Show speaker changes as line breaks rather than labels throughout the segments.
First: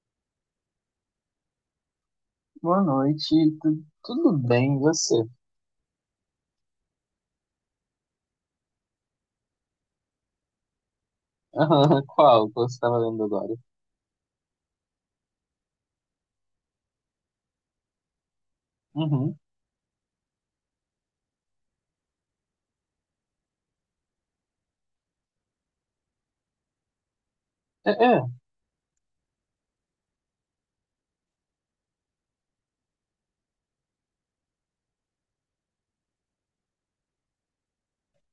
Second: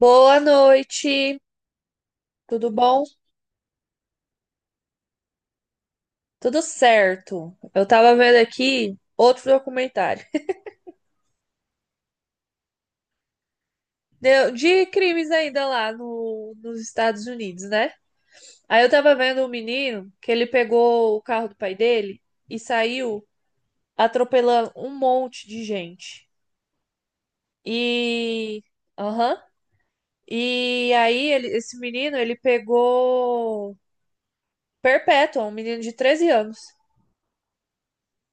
Boa noite, tudo
Boa
bom?
noite, tudo bem, e você?
Tudo certo. Eu tava vendo aqui outro documentário
Qual que você estava lendo agora?
de crimes ainda lá nos Estados Unidos, né? Aí eu tava
Uhum.
vendo um menino que ele pegou o carro do pai dele e saiu atropelando um monte de gente.
É, é,
E, aham. E aí esse menino ele pegou perpétua, um menino de 13 anos.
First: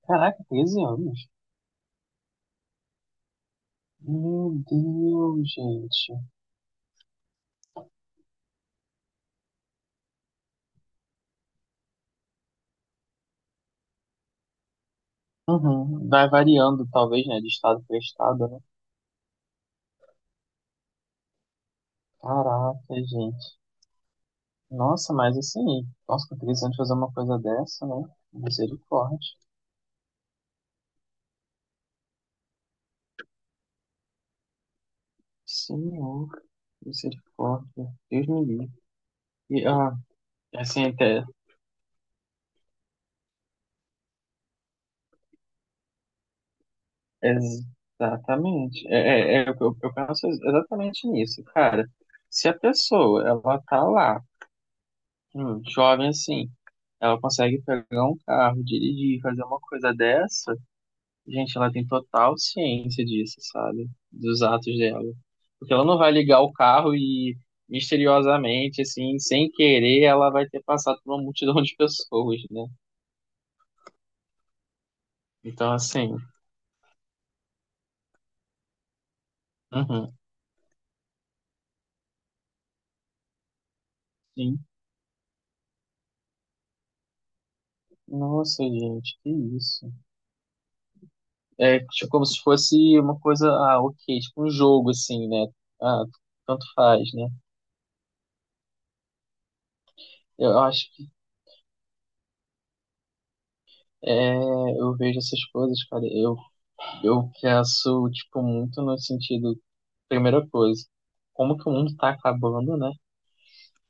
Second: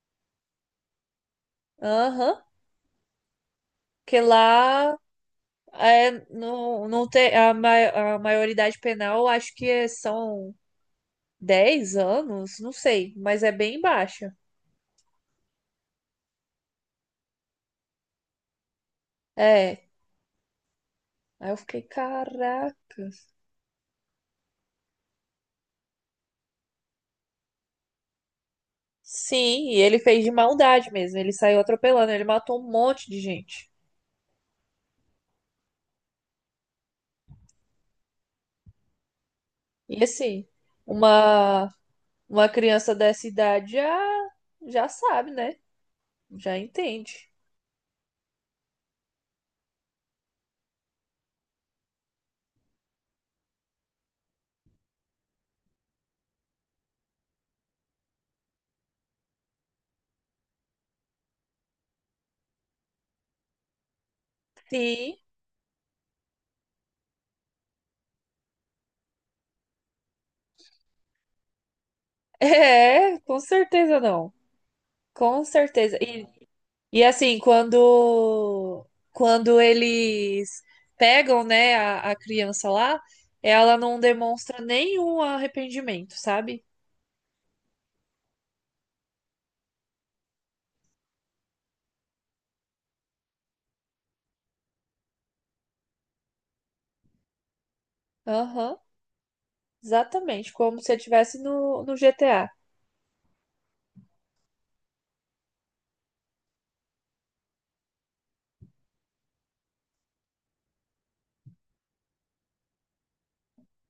caraca, 13 anos.
Aham. Que
Meu
lá,
Deus,
é,
gente.
não tem a maioridade penal, acho que são 10 anos, não sei, mas é bem baixa.
Uhum. Vai variando, talvez, né, de estado para estado, né?
É. Aí eu fiquei,
Caraca,
caracas.
gente. Nossa, mas assim, nossa, com 13 anos fazer uma coisa dessa, né? Misericórdia.
Sim, e ele fez de maldade mesmo. Ele saiu atropelando, ele matou um monte de gente.
Senhor, misericórdia. Deus me livre. E, ah,
E assim,
assim, até
uma, uma criança dessa idade já, já sabe, né? Já entende.
exatamente. Eu penso exatamente nisso, cara. Se a pessoa, ela tá lá, jovem assim, ela consegue pegar um carro, dirigir, fazer uma coisa dessa, gente, ela tem total ciência disso, sabe? Dos atos dela.
Sim,
Porque ela não vai ligar o carro e, misteriosamente, assim, sem querer, ela vai ter passado por uma multidão de pessoas, né?
é, com certeza não. Com
Então,
certeza.
assim,
E assim, quando
uhum,
eles pegam, né, a criança lá, ela não
sim.
demonstra nenhum arrependimento, sabe?
Nossa, gente, que isso. É tipo, como se fosse uma coisa, ah, ok, tipo um jogo, assim, né? Ah, tanto faz, né?
Aham, exatamente,
Eu
como
acho
se eu
que
tivesse no GTA.
é, eu vejo essas coisas, cara, eu penso, tipo, muito no sentido, primeira coisa, como que o mundo tá acabando, né?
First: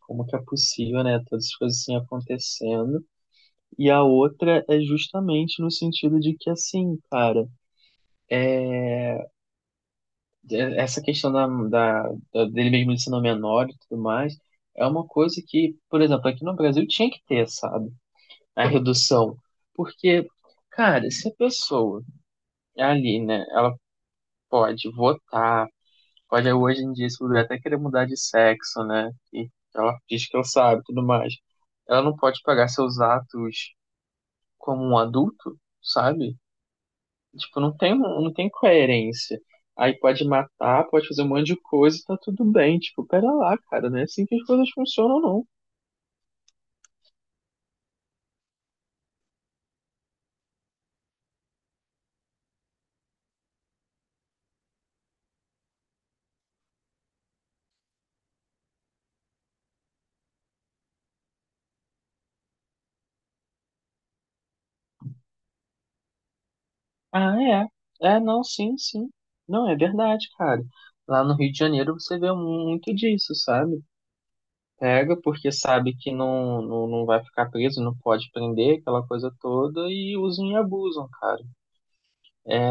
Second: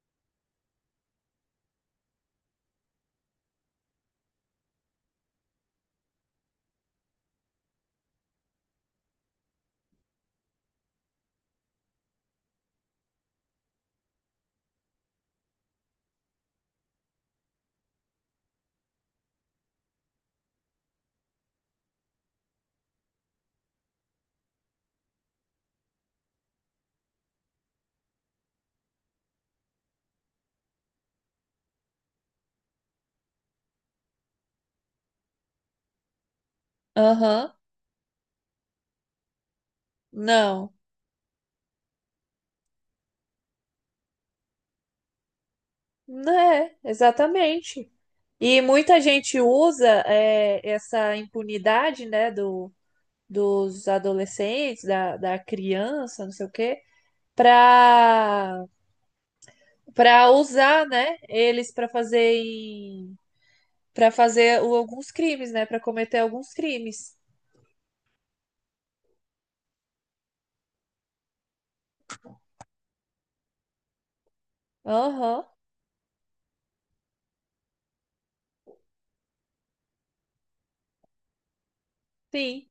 Como que é possível, né? Todas as coisas assim acontecendo. E a outra é justamente no sentido de que, assim, cara. Essa questão da dele mesmo, ele sendo menor e tudo mais, é uma coisa que, por exemplo, aqui no Brasil tinha que ter, sabe? A redução. Porque, cara, se a pessoa é ali, né, ela pode votar, pode hoje em dia, se puder, até querer mudar de sexo, né? E ela diz que ela sabe e tudo mais. Ela não pode pagar seus atos como um adulto, sabe?
Aham,
Tipo, não tem coerência. Aí pode
não,
matar, pode fazer um monte de coisa e tá tudo bem. Tipo, pera lá, cara, não é assim que as coisas funcionam, não.
né, exatamente. E muita gente usa é, essa impunidade, né, dos adolescentes, da criança, não sei o quê, para para usar, né, eles para fazer para fazer alguns crimes, né, para cometer alguns crimes.
Ah, é. É, não, sim, sim. Não, é verdade, cara. Lá no Rio de Janeiro você vê muito disso, sabe? Pega
Aham.
porque sabe que não vai ficar preso, não pode prender, aquela coisa toda, e usam e abusam, cara. É,
Sim,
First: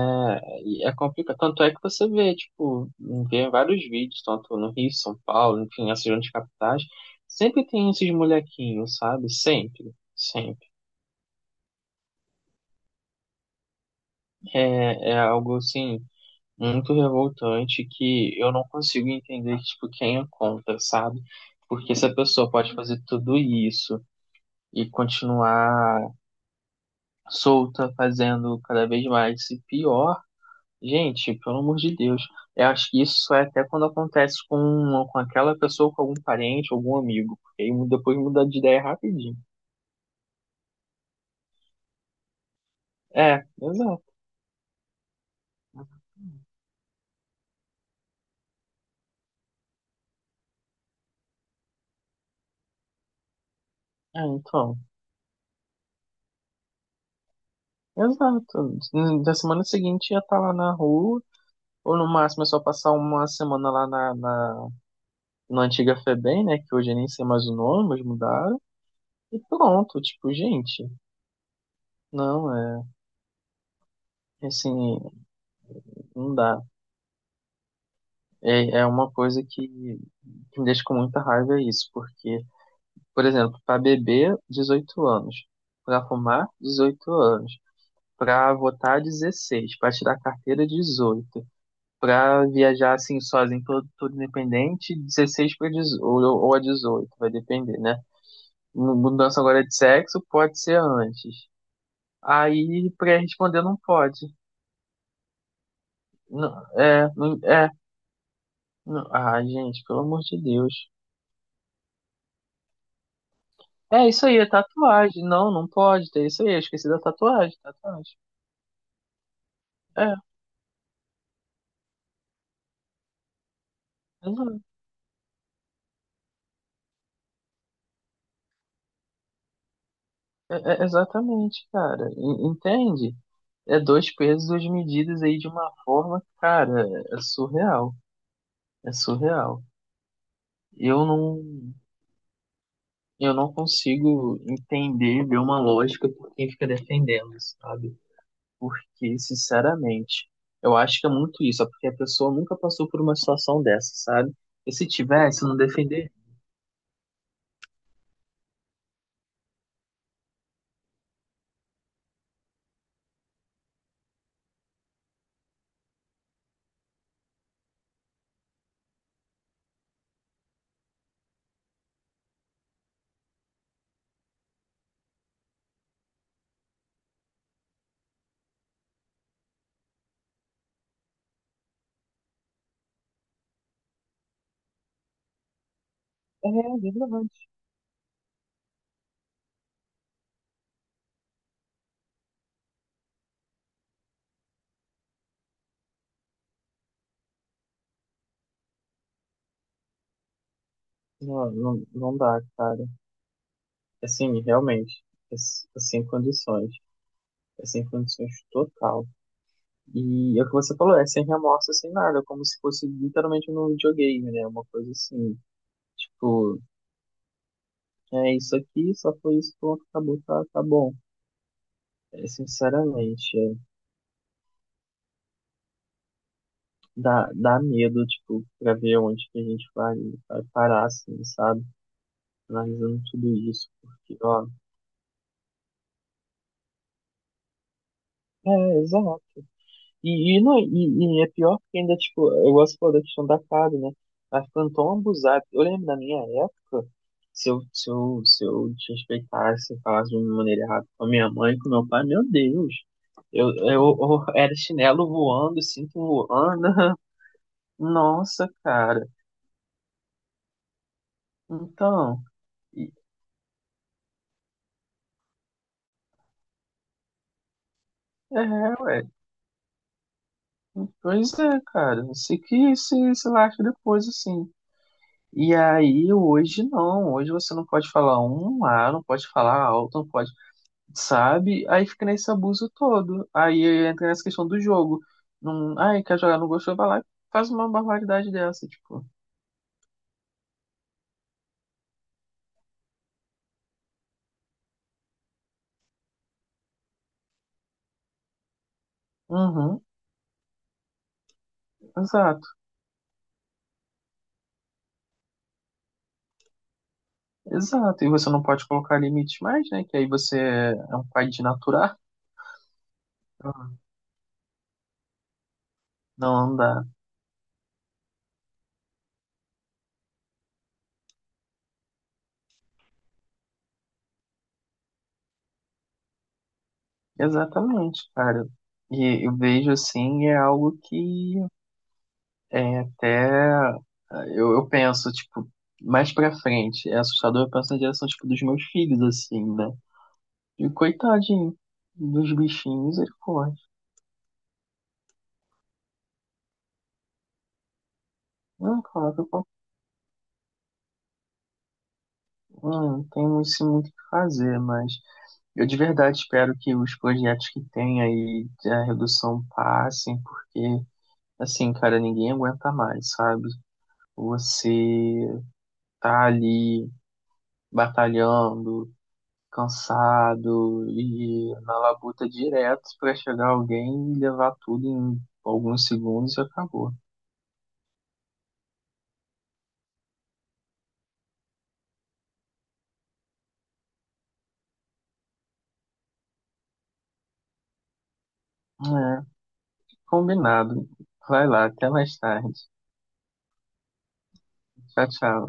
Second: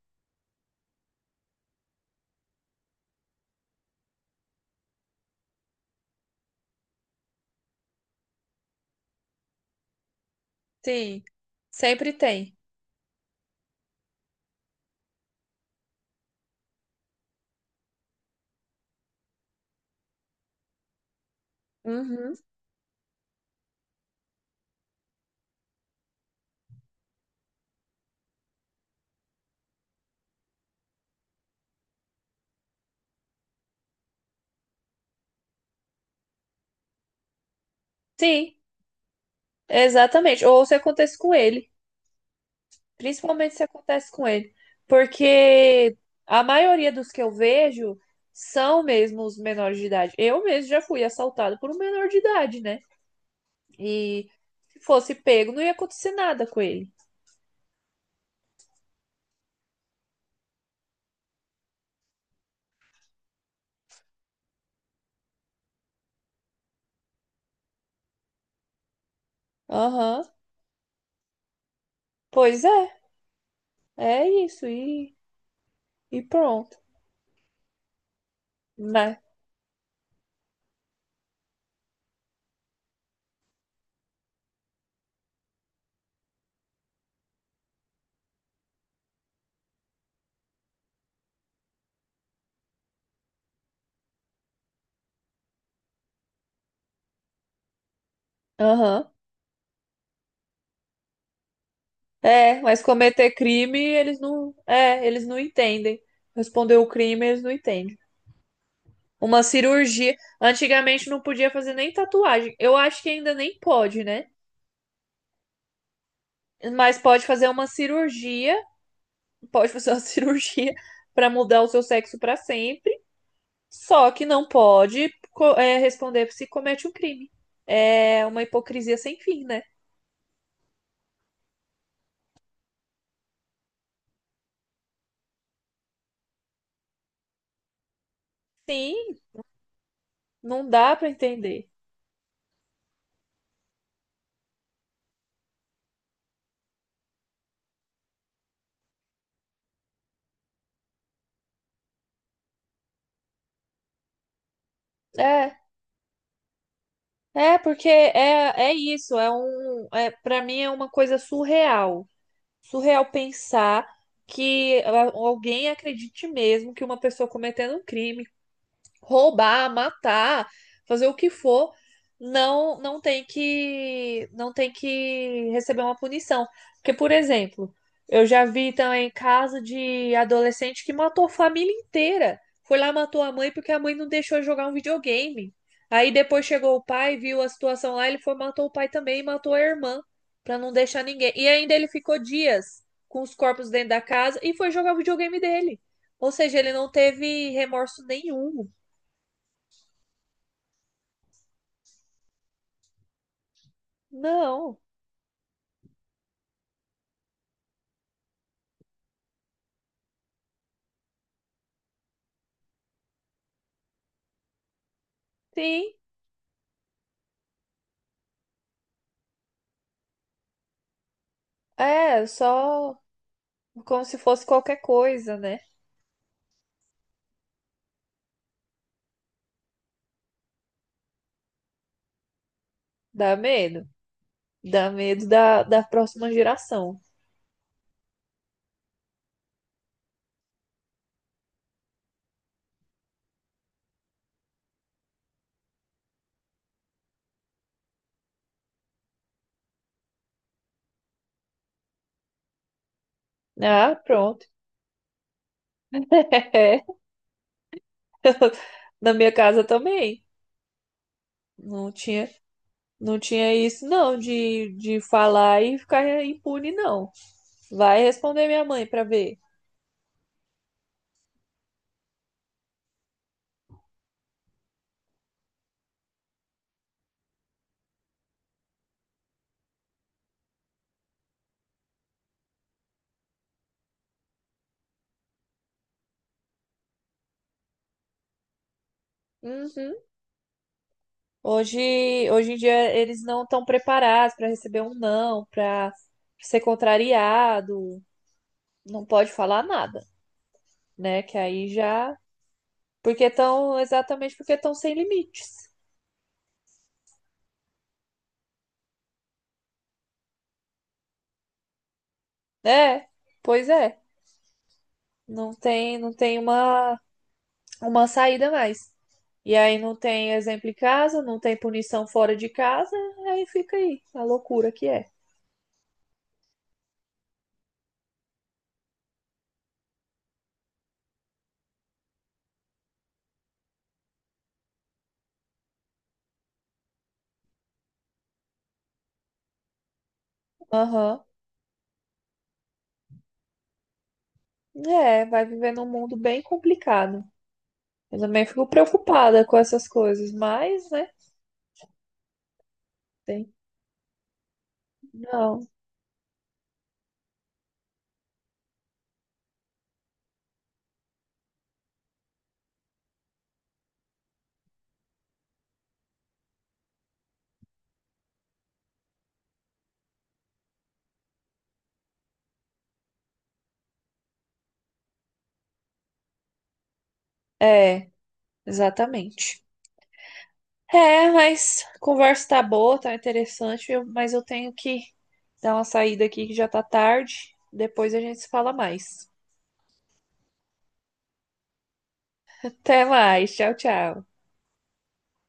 e é complicado. Tanto é que você vê, tipo, vê vários vídeos, tanto no Rio, São Paulo, enfim, essas grandes capitais, sempre tem esses molequinhos, sabe? Sempre, sempre.
sim. Sempre tem.
É, é algo, assim, muito revoltante que eu não consigo entender, tipo, quem é contra, sabe? Porque se a
Uhum.
pessoa pode fazer tudo isso e continuar solta, fazendo cada vez mais, e pior. Gente, pelo amor de Deus, eu acho que isso é até quando acontece com aquela pessoa, com algum parente, algum amigo, porque aí depois muda
Sim,
de ideia rapidinho.
exatamente. Ou se acontece com ele,
É,
principalmente se acontece
exato.
com ele, porque a maioria dos que eu vejo são mesmo os menores de idade. Eu mesmo já fui assaltado por um menor de idade, né?
É,
E
então,
se fosse pego, não ia acontecer nada com ele.
exato. Na semana seguinte ia estar lá na rua, ou no máximo é só passar uma semana lá na antiga Febem, né, que hoje eu nem sei mais o nome, mas mudaram, e pronto,
Aham.
tipo, gente, não,
Pois
é,
é. É isso,
assim,
e
não dá.
pronto.
É, é uma
Mas,
coisa que me deixa com muita raiva é isso, porque por exemplo, para beber, 18 anos. Para fumar, 18 anos. Para votar, 16. Para tirar carteira, 18. Para viajar assim sozinho, todo, independente, 16 para 18, ou a 18, vai depender, né?
aham.
Mudança agora de sexo pode ser antes.
É, mas
Aí, para
cometer
responder, não
crime,
pode.
eles não entendem.
Não,
Responder o
é,
crime,
não,
eles não
é.
entendem. Uma
Ah, gente, pelo
cirurgia,
amor de Deus.
antigamente não podia fazer nem tatuagem. Eu acho que ainda nem pode,
É
né?
isso aí, é tatuagem. Não, não pode ter isso aí. Eu esqueci
Mas
da
pode fazer
tatuagem.
uma
Tatuagem.
cirurgia, pode fazer uma
É,
cirurgia para mudar o seu sexo para sempre, só que não
exato.
pode, responder se comete um crime. É uma hipocrisia sem fim, né?
Exatamente, cara. Entende? É dois pesos, duas medidas aí de uma forma, cara, é surreal. É
Sim,
surreal.
não dá
Eu
para entender.
não, eu não consigo entender, ver uma lógica por quem fica defendendo, sabe? Porque, sinceramente, eu acho que é muito isso. É porque a pessoa nunca passou por uma situação dessa, sabe? E se tivesse, não
É.
defender.
É, porque é isso, para mim é uma coisa surreal. Surreal pensar que alguém acredite mesmo que uma pessoa cometendo um crime roubar, matar, fazer o que for, não tem que receber uma punição. Porque, por exemplo, eu já vi também caso de adolescente que matou a família inteira. Foi lá matou a mãe porque a mãe não deixou ele jogar um videogame. Aí depois
É,
chegou
é
o pai, viu a
verdade.
situação lá, ele foi matou o pai também e matou a irmã para não deixar ninguém. E ainda ele ficou dias com os corpos dentro da casa e foi jogar o videogame dele. Ou seja, ele não teve remorso nenhum.
Não dá, cara. Assim,
Não,
realmente, é sem condições. É sem condições total. E é o que você falou, é sem remorso, sem nada, como se fosse literalmente um videogame, né? Uma coisa assim,
sim.
tipo, é isso aqui, só foi isso, pronto, acabou, tá, tá bom.
É,
É,
só
sinceramente, é,
como se fosse qualquer coisa, né?
dá medo, tipo, pra ver onde que a gente vai, vai parar, assim, sabe? Analisando tudo
Dá
isso,
medo.
porque, ó,
Dá medo da próxima geração.
é, exato. Não, e é pior porque ainda, tipo, eu gosto pô, da questão da casa, né? Mas ficando tão abusado. Eu lembro da minha época, se eu desrespeitasse, se falasse de uma maneira errada com a minha mãe, com meu pai, meu Deus.
Ah,
Eu
pronto.
era chinelo voando, cinto voando.
É,
Nossa, cara.
na minha casa também. Não
Então,
tinha,
e-
não tinha isso, não, de falar e ficar impune, não. Vai responder minha
é,
mãe
ué.
pra ver.
Pois é, cara. Eu sei que se lasca depois, assim. E aí, hoje não, hoje você não pode falar um A, não pode falar alto, não pode, sabe? Aí fica nesse abuso todo. Aí entra nessa questão do jogo. Não, ai, quer jogar, não gostou, vai lá e faz uma barbaridade dessa, tipo.
Uhum. Hoje em dia eles não estão preparados pra receber um não, pra ser contrariado. Não pode falar
Uhum,
nada, né? Que aí já
exato,
Exatamente porque estão sem limites.
exato. E você não pode colocar limites mais, né? Que aí você é um pai de natural.
É, pois é. Não tem
Não dá.
uma saída mais. E aí não tem exemplo em casa, não tem punição fora de casa, aí fica aí, a loucura que é.
Exatamente, cara. E eu vejo assim, é algo que é até. Eu penso, tipo, mais pra frente. É assustador, eu penso na direção, tipo, dos meus filhos, assim, né? E
Aham.
coitadinho dos bichinhos, ele pode.
É, vai viver num mundo bem complicado. Eu também fico
Não, claro,
preocupada com essas coisas, mas, né,
não tenho
tem.
isso muito o que fazer, mas eu
Não.
de verdade espero que os projetos que tem aí a redução passem, porque, assim, cara, ninguém aguenta mais, sabe? Você tá ali batalhando. Cansado e na labuta direto pra chegar alguém e levar tudo em alguns segundos e acabou.
É, exatamente. É, mas a conversa tá boa, tá interessante, mas eu tenho que dar uma saída aqui que já tá tarde. Depois a gente se fala
É,
mais.
combinado. Vai lá, até mais tarde.
Até mais, tchau, tchau.
Tchau, tchau.